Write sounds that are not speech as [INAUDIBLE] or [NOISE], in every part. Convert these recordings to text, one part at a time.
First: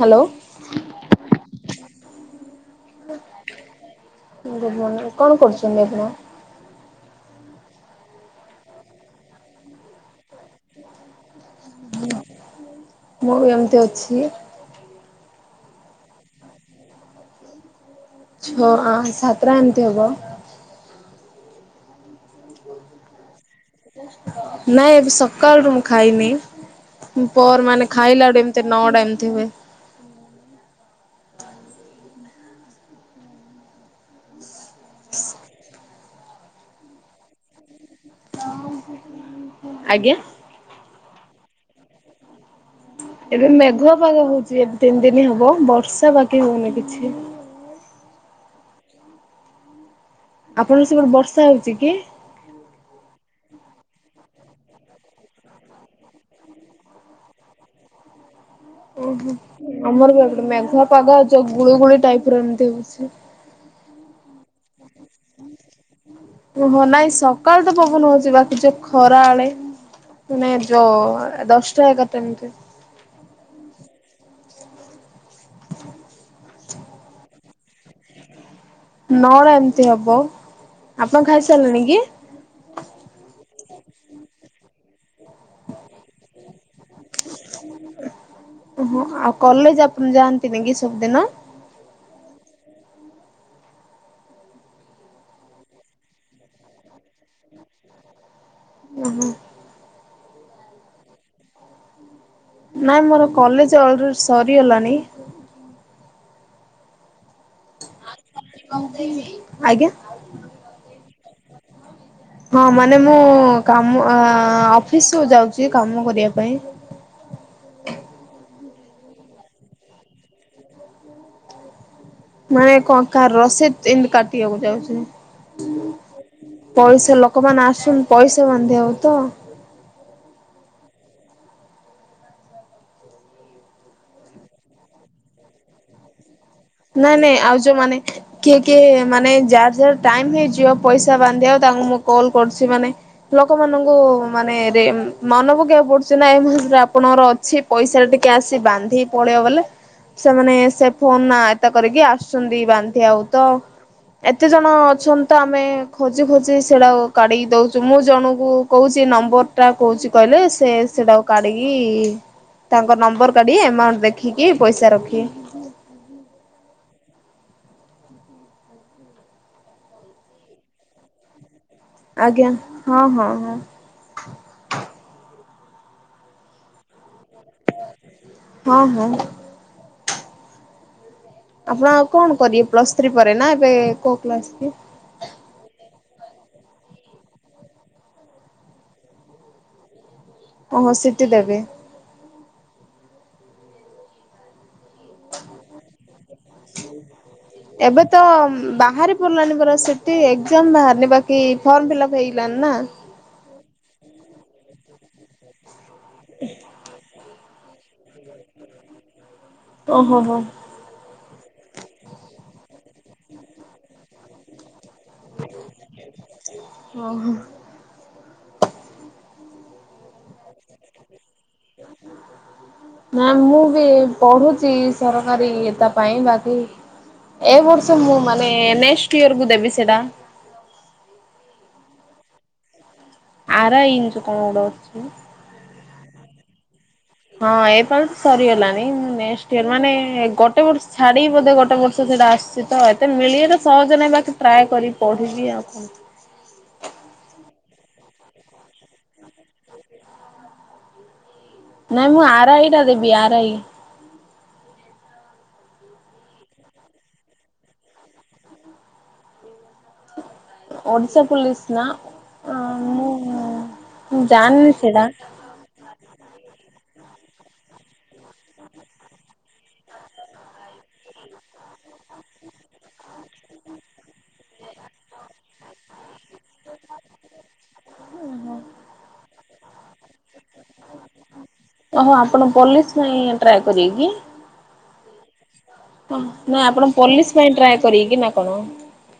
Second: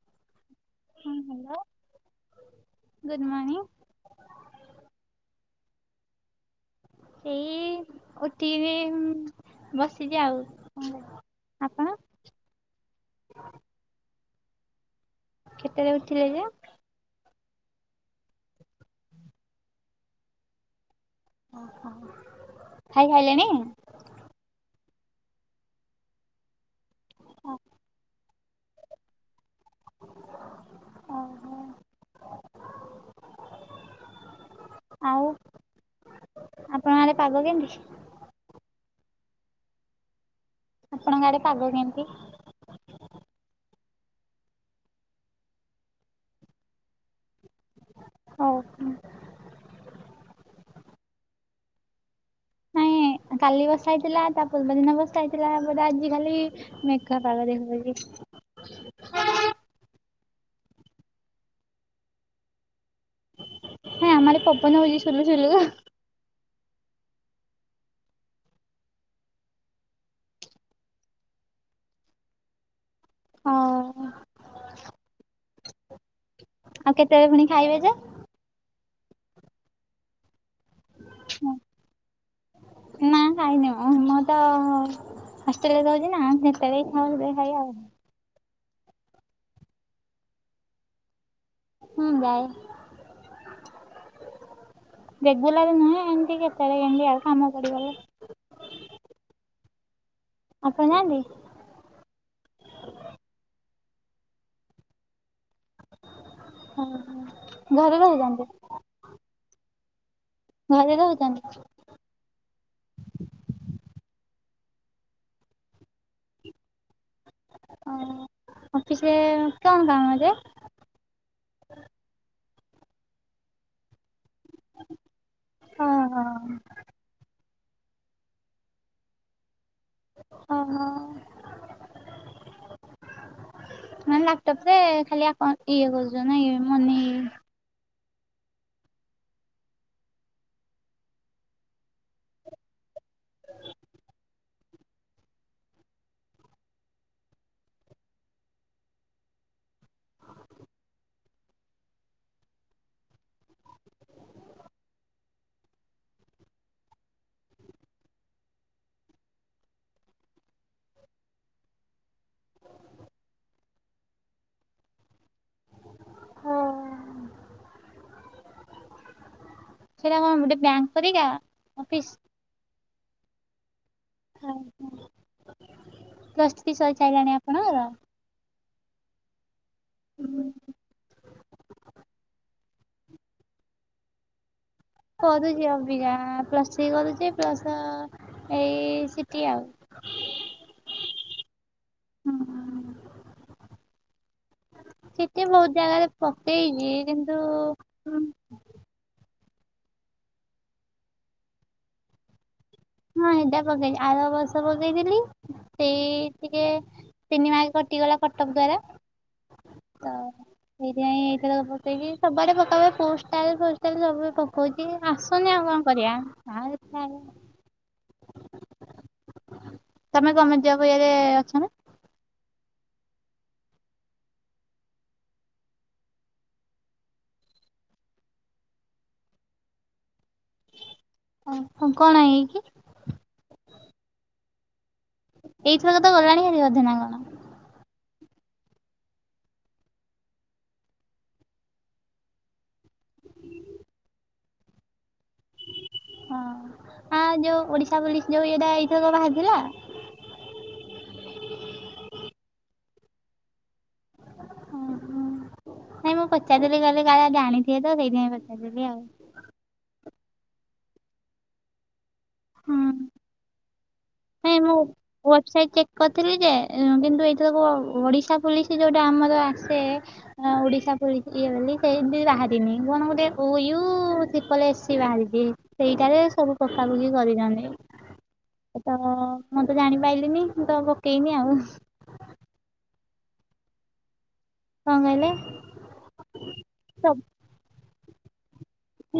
Hello ହଁ hello good ମନିଂ good morning କଣ କରୁଛନ୍ତି ଆପଣ? ସେଇ ଉଠିକିରି ବସିଛି ଆଉ। ଆପଣ? ମୁଁ କେମିତି ଅଛି? କେତେବେଳେ ଉଠିଲେ ଯେ? ଛ ଆଁ ସାତଟା ଏମିତି ହବ। ଓହୋ ଖାଇ ସାଇଲେଣି? ନାଇଁ ଏବେ ସକାଳରୁୁ ମୁଁ ଖାଇନି। ପ ମାନେ ଖାଇଲା ବଟେ ଏମିତି ନଅ ଟା ଏମିତି ହୁଏ। ଓହୋ ଆଉ ଆପଣ ଆଡେ ପାଗ କେମିତି? ଆଜ୍ଞା ଆପଣଙ୍କ ଆଡେ ପାଗ କେମିତି? ଏବେ ମେଘୁଆ ପାଗ ହଉଛି ଏବେ ତିନି ଦିନ ହବ ବର୍ଷା ବାକି ହଉନି କିଛି। ହଉ ହଁ ଆପଣଙ୍କର ସେପଟେ ବର୍ଷା ହଉଛି କି? ନାଇଁ କାଲି ବର୍ଷା ହେଇଥିଲା ତା ପୂର୍ବ ଦିନ ବର୍ଷା ହେଇଥିଲା ତାପରେ ଆଜି ଖାଲି ମେଘୁଆ ପାଗ [UNINTELLIGIBLE] ଓହୋ ଆମର ବି ଗୋଟେ ମେଘୁଆ ପାଗ ଯୋଉ ଗୁଳୁଗୁଳି ଟାଇପ ର ଏମିତି ହଉଚି। ନାଇଁ ଆମଆଡେ ପବନ ହଉଛି ଶୁଲୁଶୁଲୁ। ଓହୋ ନାଇଁ ସକାଳୁ ତ ପବନ ହଉଛି ବାକି ଯୋଉ ଖରା ଆଳେ ନାଇଁ ଯ ଅ ଦଶଟା ଏଗାରଟା ଏମିତି ହଁ ଆଉ କେତେବେଳେ ପୁଣି ଖାଇବେ ଯେ? ନଅଟା ଏମିତି ହବ ଆପଣ ଖାଇସାରିଲେଣି କି? ନା ଖାଇନି ମୁଁ ତ ହଷ୍ଟେଲ ରେ ରହୁଚି ନା ଯେତେବେଳେ ଇଚ୍ଛା ହବ ସେତେବେଳେ ଖାଇବି ଆଉ। ଓହୋ ଆଉ କଲେଜ ଆପ ଯାଆନ୍ତିନି କି ସବୁଦିନ? ହୁଁ ଯାଏ। ରେଗୁଲାର ନୁହେଁ ଏମତି କେତେବେଳେ କେମିତି ଆଉ କାମ ପଡ଼ିଗଲେ। ଓ ହୋ ଆପଣ ଯାଆନ୍ତି? ନାଇଁ ମୋର କଲେଜ ଅଲରେଡି ସରିଗଲାଣି। ଓହୋ ଘରେ ରହୁଚନ୍ତି? ଆଜ୍ଞା। ଘରେ ରହୁଚନ୍ତି। ହଁ ମାନେ ମୁଁ କାମ ଆଁ ଅଫିସକୁ ଯାଉଚି କାମ କରିବା ପାଇଁ। ଓ ଅଫିସରେ କଣ କାମ ଯେ? ମାନେ କଣ କା ରଷିଦ୍ ଏମତି କାଟିଆକୁ ଯାଉଚି। ଓହୋ ପଇସା ଲକମାନେ ଆସଛନ୍ ପଇସା ବାନ୍ଧିଆକୁ ତ। ଅ ହ। ମାନେ ଲାପଟପ୍ ରେ ଖାଲି ଆପଣ ଇଏ କରଛନ୍ ନାଇଁ ମନି ନାଇଁ ନାଇଁ ଆଉ ଯୋଉମାନେ କିଏ କିଏ ମାନେ ଯାର ଯାର ଟାଇମ୍ ହେଇଯିବ ପଇସା ବାନ୍ଧିଆକୁ ତାଙ୍କୁ ମୁଁ କଲ୍ କରୁଛି ମାନେ ଲୋକମାନଙ୍କୁ ମାନେ ରେମ୍ ମନ ପକେବାକୁ ପଡୁଛି ନା ଏ ମାସରେ ଆପଣଙ୍କର ଅଛି ପଇସା ଟା ଟିକେ ଆସି ବାନ୍ଧି ପଳେଇବ ବଲେ ସେମାନେ ସେ ଫୋନ ନା ଏତା କରିକି ଆସୁଛନ୍ତି ବାନ୍ଧିଆକୁ ତ। ଏତେ ଜଣ ଅଛନ୍ତି ତ ଆମେ ଖୋଜି ଖୋଜି ସେଡାକୁ କାଢିକି ଦଉଚୁ। ମୁଁ ଜଣଙ୍କୁ କହୁଚି ନମ୍ବର ଟା କହୁଚି କହିଲେ ସେ ସେଡ଼ାକୁ କାଢିକି ତାଙ୍କ ନମ୍ବର କାଢି ଏମାଉଣ୍ଟ ଦେଖିକି ପଇସା ରଖିଏ। ସେଇଟା କଣ ଗୋଟେ ବ୍ୟାଙ୍କ ପରିକା ଅପିସ୍? ଆଜ୍ଞା ହଁ ହଁ ହଁ। ହଁ ହଁ ପ୍ଲସ୍ ଥ୍ରୀ ସରିସାଇଲାଣି ଆପଣଙ୍କର? ହଁ ମ। ହୁଁ। ଆପଣ ଆଉ କଣ କରିବେ ପ୍ଲସ୍ ଥ୍ରୀ ପରେ ନା ଏବେ କୋଉ କ୍ଲାସ କି? କରୁଛି ଅବିକା ପ୍ଲସ୍ ଥ୍ରୀ କରୁଛି ପ୍ଲସ ଏଇ ସିଟି ଆଉ। ଓହୋ ସିଟି ଦେବେ? ହୁଁ ହୁଁ ସିଟି ବହୁତ୍ ଜାଗାରେ ପକେଇଛି କିନ୍ତୁ ଏବେ ତ ବାହାରେ ବୁଲାବୁଲି କର ସିଟି ଏକ୍ଜାମ ବାହାରିନି ବାକି ଫର୍ମ ଫିଲଅପ୍ ହେଇଗଲାନି ନା? ହଁ ଏଟା ପକେଇଚି ଆର ବର୍ଷ ପକେଇଥିଲି ସେଇ ଟିକେ ତିନି ମାର୍କ କଟିଗଲା କଟଫ୍ ଦ୍ଵାରା ତ ଓହୋ ହୋ ସେଇଥିପାଇଁ ଏଇ ଥରକ ପକେଇଚି ସବୁଆଡ଼େ ପକାପକି ପୋଷ୍ଟାଲ ଫୋଷ୍ଟାଲ ସବୁ କହୁଚି ଆସନି ଆଉ କଣ କରିବା ଆ ତମେ ଗମେଣ୍ଟ ଜବ୍ ଇଏରେ ଅଛ ନା? ନା ମୁଁ ବି ପଢୁଚି ସରକାରୀ ଏତା ପାଇଁ। ବାକି ଏ ବର୍ଷ ମୁଁ ମାନେ ନେଷ୍ଟ୍ ଇୟରକୁ ଦେବି ସେଡ଼ା। ଓ ହ କଣ ଇଏ କିି? ଆର ଆଇ ଇଞ୍ଚ କଣ ଗୋଟେ ଅଛି। ଏଇଥର ତ ଗଲାଣି ହାରି ଅଧେ ନା କଣ? ହଁ ଏପାଳି ତ ସରିଗଲାଣିି ମୁଁ ନେକ୍ସଟ୍ ଇୟର୍ ମାନେ ଗଟେ ବର୍ଷ ଛାଡି ବୋଧେ ଗୋଟେ ବର୍ଷ ସେଟା ଆସଛି। ତୁଇତ ଏତେ ମିଳିବା ସହଜ ନେବା କି ଟ୍ରାଏ କରିବି ପଢ଼ିବି ଆଉ କଣ? ହଁ ଆ ଯୋଉ ଓଡିଶା ପୋଲିସ ଯୋଉ ଏଇଟା ଏଇଥର କ ବାହାରିଥିଲା। ନାଇଁ ମୁଁ ଆର୍ ଆଇ ଟା ଦେବି ଆର୍ ଆଇ। ଓ ହ ନାଇଁ ମୁଁ ପଚାରିଦେଲି କହିଲି କାଳେ ଆଜି ଆଣିଥିବେ ତ ସେଇଥିପାଇଁ ପଚାରିଦେଲି ଆଉ। ଓଡ଼ିଶା ପୋଲିସ ନା? ହୁଁ। ହଁ ମୁଁ ଜାଣିନି ସେଟା। ସାଇଟ୍ ଚେକ୍ କରିଥିଲି ଯେ କିନ୍ତୁ ଏଥରକ ଓଡିଶା ପୁଲିସି ଯୋଉଟା ଆମର ଆସେ ଓଡିଶା ପୋଲିସି ଇଏ ବୋଲି ସେ ଏମତି ବାହାରିନି କଣ ଗୋଟେ O U triple A C ବାହାରିଛି। ସେଇଟାରେ ସବୁ ପକାପକି କରିଚନ୍ତି। ତ ମୁଁ ତ ଜାଣିପାଇଲିନି ମୁଁ ତ ପକେଇନି ଆଉ। ଓହୋ ଆପଣ ପୋଲିସ ପାଇଁ ଟ୍ରାଏ କରିବେ କି? କଁ କହିଲେ? ନା ଆପଣ ସବୁ- ପୋଲିସ ପାଇଁ ଟ୍ରାଏ କରିବେ କି ନା କଣ?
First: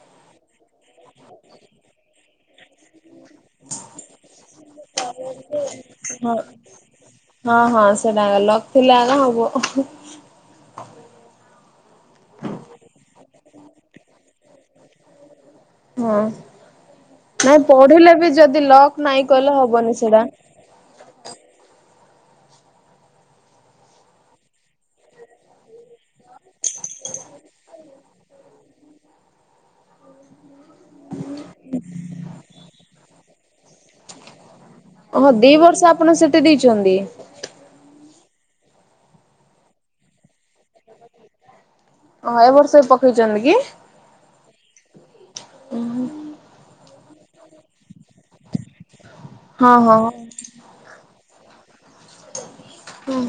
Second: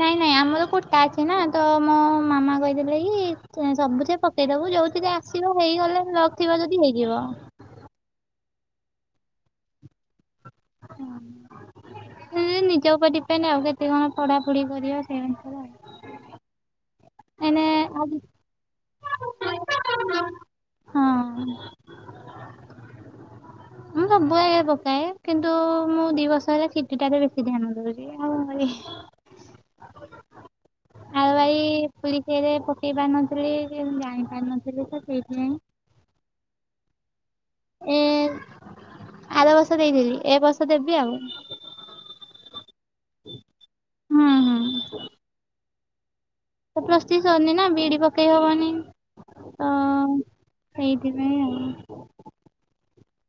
ନାଇଁ ନାଇଁ ଆମର କୋଟା କେ ନା ତ ମୋ ମାମା କହିଥିଲେ କି ଯେ ସବୁଥି ପ ପକେଇ ଦବୁ ଯୋଉଥିରେ ଆସିବ ହେଇଗଲେ ହଁ ଲକ୍ ଥିବ ଯଦି ହେଇଯିବ। ହଁ ହଁ ସେଟା ଲକ୍ ଥିଲା ନା ହବ। ହୁଁ। ହୁଁ ନିଜ ଉପରେ ଡିପେଣ୍ଡ ଆଉ କେତେ କଣ ପଢାପଢି କରିବ ସେଇ ଅନୁସାରେ ଆ ହଁ ନାଇଁ ପଢିଲେ ଆଜି ବି ଯଦି ଲକ୍ ନାଇଁ କଲେ ହବନି ସେଇଡ଼ା। ହଁ। ମୁଁ ସବୁ ବେଳେ ପକାଏ କିନ୍ତୁ ମୁଁ ଦି ବର୍ଷ ହେଲା ସିଟିଟାରେ ବେଶୀ ଧ୍ୟାନ ଦଉଛି। ଆଉ ଭାଇ ଆଉ ଭାଇ ପୁଲିସରେ ପକେଇ ପାରନଥିଲି ଜାଣି ପାରୁନଥିଲି। ହଁ ଦି ବର୍ଷ ଆପଣ ସେଠି ଦେଇଛନ୍ତି? ଏ ଆର ବର୍ଷ ଦେଇଥିଲି ଏ ବର୍ଷ ଦେବି ଆଉ। ଓଁ ଏବ ବର୍ଷ ବି ପକେଇଛନ୍ତି କି? ହଁ ହଁ। ଉଁ। ପ୍ଲସ୍ ଥ୍ରି ସରିନା ବି ଡି ପକେଇ ହବନି। ହଁ ହଁ ଆଁ ହଁ ସେଇଥିପାଇଁ ଆଉ ହୁଁ।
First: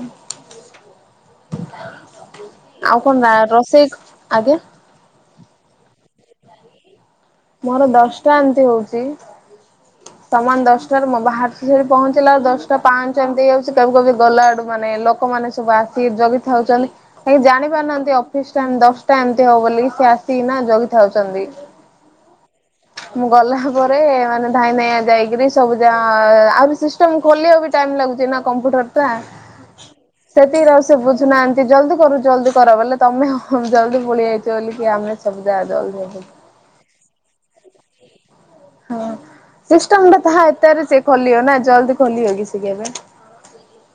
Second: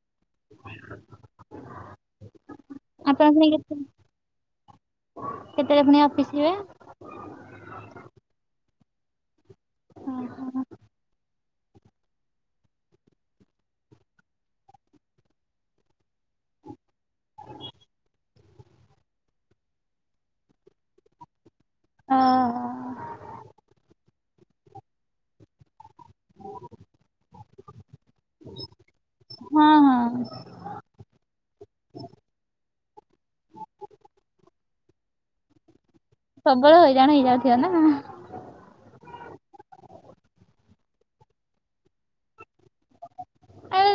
ଆଉ କଣ ରୋଷେଇ ଆଜ୍ଞା। କେତେଳେ ପୁଣି ଅଫିସ ଯିବେ? ମୋର ଦଶଟା ଏମିତି ହଉଛି। ହଁ। ସମାନ ଦଶଟାରୁ ମୁଁ ବାହାରୁଛି ଯେ ସେଠି ପହଞ୍ଚିଲା ଦଶଟା ପାଞ୍ଚ ଏମିତି ହେଇଯାଉଛି ତା ଆଡୁ ଗଲା ଆଡୁ ମାନେ ଲକ୍ ଲୋକମାନେ ସବୁ ଆସିିକ ଜଗିଥାଉଛନ୍ତି। କେହିଁ ଜାଣି ପାରୁନାହାନ୍ତି ଅଫିସ ଟାଇମ୍ ଦଶଟା ଏମିତି ହବ ବୋଲି ସିଏ ଆସିକିନା ଜଗିଥାଉଛନ୍ତି। ଆଁ ମୁଁ ଗଲା ପରେ ମାନେ ଧାଇ ନ ଯାଇକିରି ସବୁ ଯା ଆହୁରି ସିଷ୍ଟମ ଖୋଲିବା ବି ଟାଇମ ଲାଗୁଛି ନା କମ୍ପୁଟର ଟା। ହଁ ହଁ ସେଥି ରଶ୍ ସେ ବୁଝୁନାହାନ୍ତି ଜଲଦି କରୁ ଜଲଦି କର ବଲେ ତମେ ଜଲଦି ପଳେଇ ଆଇଛ ବ ବୋଲି କି ଆମେ ସବୁ ଜଲଦି ସବୁବେଳେ ହଇରାଣ ହେଇଯାଉଥିବ ନା? ହଁ ସିଷ୍ଟମ ଟା ତାହା ଏତରେ ସେ ଖୋଲିବ ନା ଜଲଦି ଖୋଲିବ କି ସେ କେବେ? ଆ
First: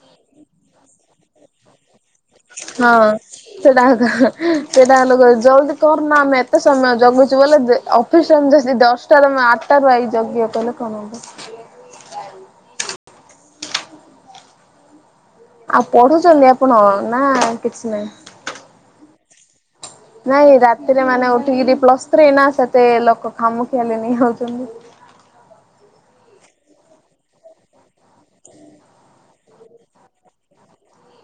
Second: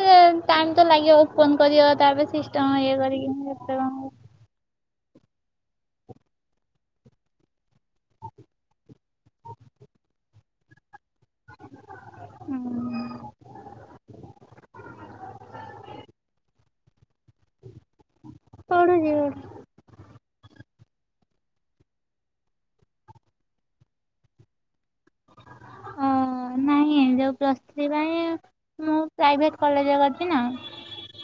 ଟାଇମ ତ ଲାଗିବ ଓପନ କର ତାପରେ ସିଷ୍ଟମ ଇଏ କରିକି କେତେ କଣ? ହୁଁ ସେଇ ଟାଇମ୍ ରେ କହିବେ ଜଲଦି କରନା ଆମେ ଏତେ ସମୟ ଜଗୁଛୁ ବଲେ ଅଫିସ ଟାଇମ୍ ସେ ଦଶ ଟା [UNINTELLIGIBLE] ହୁଁ। ଆଉ ପଢୁଛନ୍ତି ଆପଣ ନା କିଛି ନାହିଁ? ପଡ଼ୁଛି ଇ ନାଇଁ ରାତିରେ ମାନେ ଉଠିକିରି ପ୍ଲସ୍ ଥ୍ରୀ ନା ସେତେ ଲୋକ ଖାମୁଖିଆଲି ନେଇ ଯାଉଛନ୍ତି। ହଁ। ହଁ ନାଇଁ ଯୋଉ ପ୍ଲସ୍ ଥ୍ରୀ ପାଇଁ ମୁଁ ପ୍ରାଇଭେଟ କଲେଜ କରିଛି ନା।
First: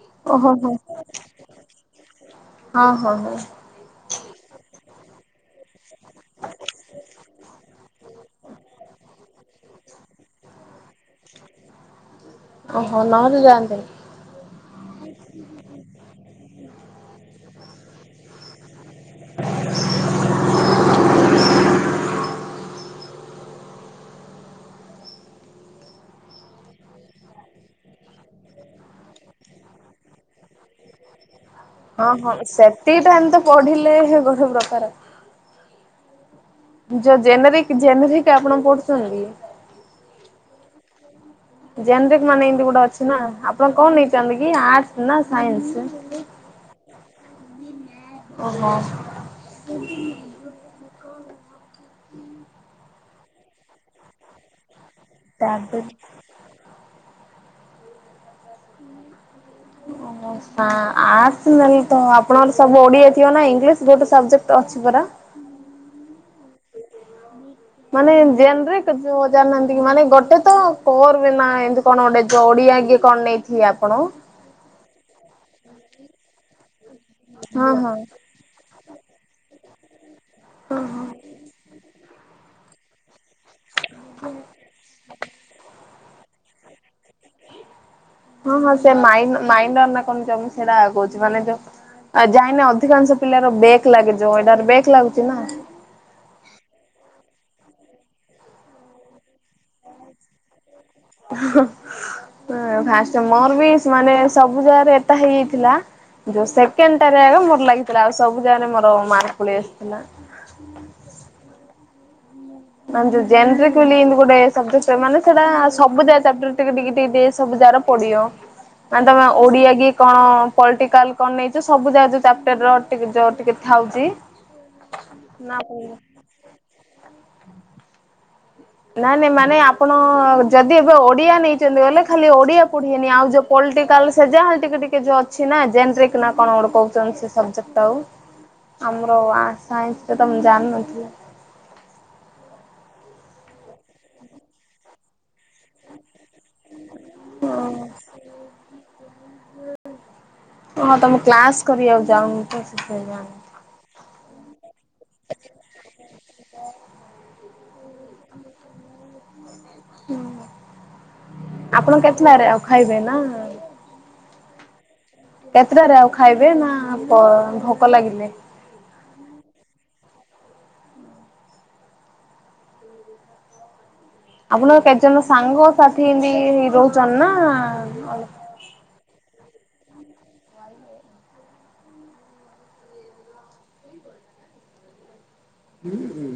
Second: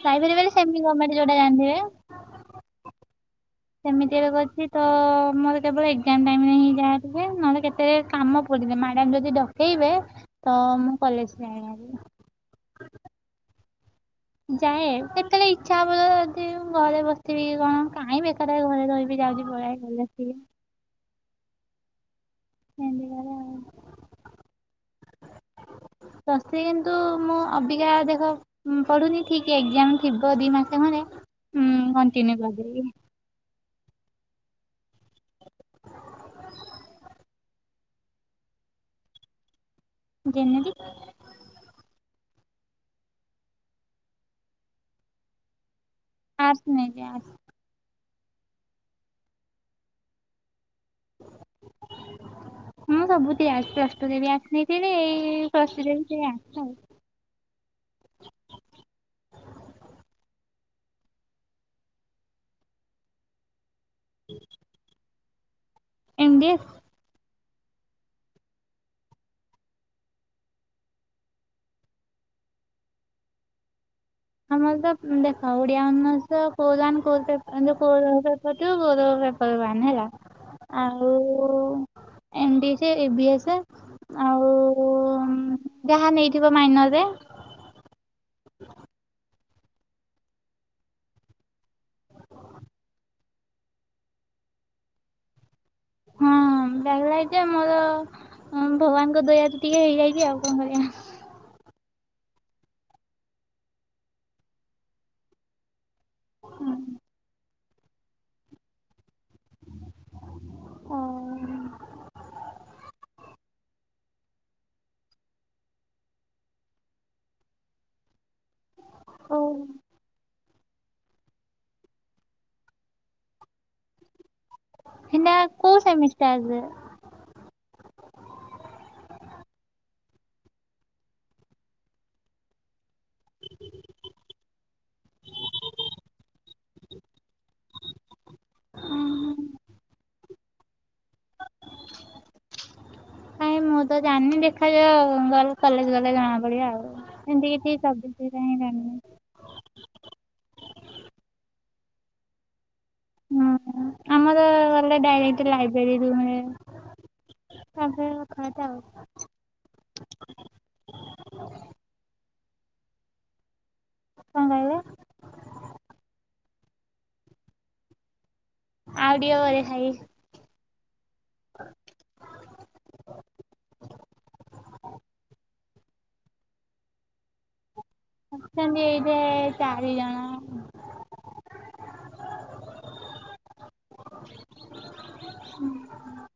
ପ୍ରାଇଭେଟ୍ ଓହୋ ମାନେ ହୋ ସେମି ଗମେଣ୍ଟ ଯୋଟା ଜାଣି ଥିବେ। ହଁ ହଁ ହଁ। ସେମିତି ଏବେ କରିଛି ତ ମୋର କେବଳ ଏକ୍ଜାମ ଟାଇମ ରେ ହିଁ ଯାହା ଥାଏ ନହେଲେ କେତେ କାମ କୋଉ ଦିନ ମ୍ୟାଡ଼ାମ ଯଦି ଡକେଇବେ ତ ମୁଁ କଲେଜ ଯାଏ। ଓହୋ ନହେଲେ ଯାଆନ୍ତିନି? ଯାଏ କେତେବେଳେ ଇଚ୍ଛା ହବ ଯଦି ଘରେ ବସିବି କଣ କାହିଁ ବେକାର ଘରେ ରହିବି? ବି ଯାଉଛି ପଳେଇ ଭଲ ଆସିବି। ଏମିତି କରେ ଆଉ। ଶଶୀ କିନ୍ତୁ ମୁଁ ଅବିକା ଦେଖ ହଁ ପଢୁନି ଠିକ ଏକ୍ଜାମ ଥିବ ଦିଇ ମାସ ଘରେ ହଁ ହଁ ସେତିଟା ଏମିତି ପଢିଲେ ଗୋଟେ ପ୍ରକାର ଯୋଉ ଜେନେରିକ ଜେନେରିକ ଆପଣ ପଢୁଛନ୍ତି। ଜେନେରିକ। ଜେନେରିକ ମାନେ ଏମତି ଗୋଟେ ଅଛି ନା। ଆପଣ କଣ ନେଇଛନ୍ତି କି ଆର୍ଟସ ନା ସାଇନ୍ସ? ଆର୍ଟ୍ସ ନେଇଛି ଆର୍ଟ୍ସ। ଓହୋ। ମୁଁ ସବୁଥି ଆର୍ଟ୍ସ। ପ୍ଲସ ଟୁ ରେ ଆର୍ଟ୍ସ ନେଇଥିଲି। ପ୍ଲସ ତାପରେ ଟୁ ରେ ବି ସେଇ ଆର୍ଟ୍ସ ଆଉ। ଓ ଆର୍ଟସ ନାହିଁ ତ। ଆପଣଙ୍କର ସବୁ ଓଡିଆ ଥିବ ନା ଇଂଲିଶ। ଗୋଟେ ସବଜେକ୍ଟ ଅଛି ପରା। M DA. ମାନେ ଜେନେରିକ ଯୋଉ ଜାଣିନାହାନ୍ତି କି। ମାନେ ଗୋଟେ ତ କୋର ବି ନା ଏ କଣ ଗୋଟେ ଯଡି ଆଗେ କଣ ନେଇଥିବେ ଆପଣ। ଆମର ତ ଦେଖ ଓଡିଆ ଅନର୍ସ କୋଉ [UNINTELLIGIBLE] ହଁ କରିଥିବ ହଁ। କଉରା ବେପାର ବାହାରିନି ହେଲା। ଆଉ ଏମ୍ ଡିସି ଇଭି ଏସେ ଆଉ ଯାହା ନେଇଥିବ ମାଇନର ରେ। ହଁ ହଁ ସେ ମାଇଁ ମାଇଣ୍ଡ ନା କଣ ସେଇଟା ଆଗଉଛି ମାନେ ଯୋଉ ଆଉ ଯାଇନା ଅଧିକାଂଶ ପିଲାର ବେକ୍ ଲାଗିଯିବ। ଏଇଟାର ବେକ୍ ଲାଗୁଛି ନା। ହଁ ବ୍ୟାଗ ଲାଇଟ ମୋର ହଁ ଭଗବାନଙ୍କ ଦୟାତି ଟିକେ ହେଇଯାଇଛି ଆଉ କଣ କରିବା। ଫାଷ୍ଟେ ମୋର ବି ମାନେ ସବୁ ଜାଗାରେ ଏଟା ହେଇଯାଇଥିଲା। ଯୋଉ ସେକେଣ୍ଡଟାରେ ମୋର ଲାଗିଥିଲା। ଆଉ ସବୁ ଜାଗାରେ ମୋର ମାର୍କ ପଳେଇ ଆସିଥିଲା। ଓହୋ। ମାନେ ଯେ-ଯେମିତିରେ କିଣି ଗୋଟେ ମାନେ ସେଟା ସବୁଯାକ ଚାପ୍ଟର ଟିକେ-ଟିକେ-ଟିକେ ସବୁ ଯାର ପଡିବ। [INAUDIBLE] ଆ ତମେ ଓ ଓଡିଆ କି? କଣ ପଲିଟିକାଲ କଣ ନେଇଛ? ସବୁ ଯାହା ଯୋଉ ଚାପଟର ଯୋଉ ଟିକେ ଥାଉଛି। ହେନା କୋଉ ନା ସେମିଷ୍ଟାର ରେ। ନାଇଁ ନାଇଁ ମାନେ ଆପଣ ଯଦି ଏବେ ଓଡିଆ ନେଇଛନ୍ତି। ଗଲେ ଖାଲି ଓଡିଆ କନି ଆଉ ଯୋଉ ପଲ୍ଟିକାଲ ସେ ଯାହା ଟିକେ ଟିକେ ଯୋ ଅଛି ନା ଜେନେରିକ କଣ କହୁଛନ୍ତି ସେ ସବୁ। ତ ଆମର ଆର୍ଟ ସାଇନ୍ସ ରେ ତମ ଜାଣିନଥିଲେ। କାଇଁ ମୁଁ ତ ଜାଣିନି। ଦେଖାଯାଉ ଗଲେ କଲେଜ ଗଲେ ଜଣା ପଡିବ ଆଉ। ଏମିତି କିଛି ହଁ ସବୁଟା ହିଁ ଜାଣିନି। ହଁ ତମେ କ୍ଲାସ କରିବାକୁ ଯାଉନି ତ ସେଇଥି ପାଇଁ। ହୁଁ ଆମର ଗଲେ ଡାଇରେକ୍ଟ ଲାଇବ୍ରେରୀ ରୁ ରୁହେ। ତାପରେ ଥା ଆଉ। ହୁଁ ଆପଣ କେତେଲାରେ ଆଉ ଖାଇବେ ନା। କଣ କହିଲ? କେତେଟାରେ ଆଉ ଖାଇବେ ନା ଭୋକ ଲାଗିଲେ। ଆଉ ଟିକେ ବେଳେ ଖାଇବି। ଆପଣଙ୍କ କେତେଜଣ ସାଙ୍ଗ ସାଥି ଏମତି ହେଇ ରହୁଚନ୍ତି ନା। ଆସୁଛନ୍ତି ଏଇଠି ଚାରି ଜଣ। ହୁଁ ହୁଁ।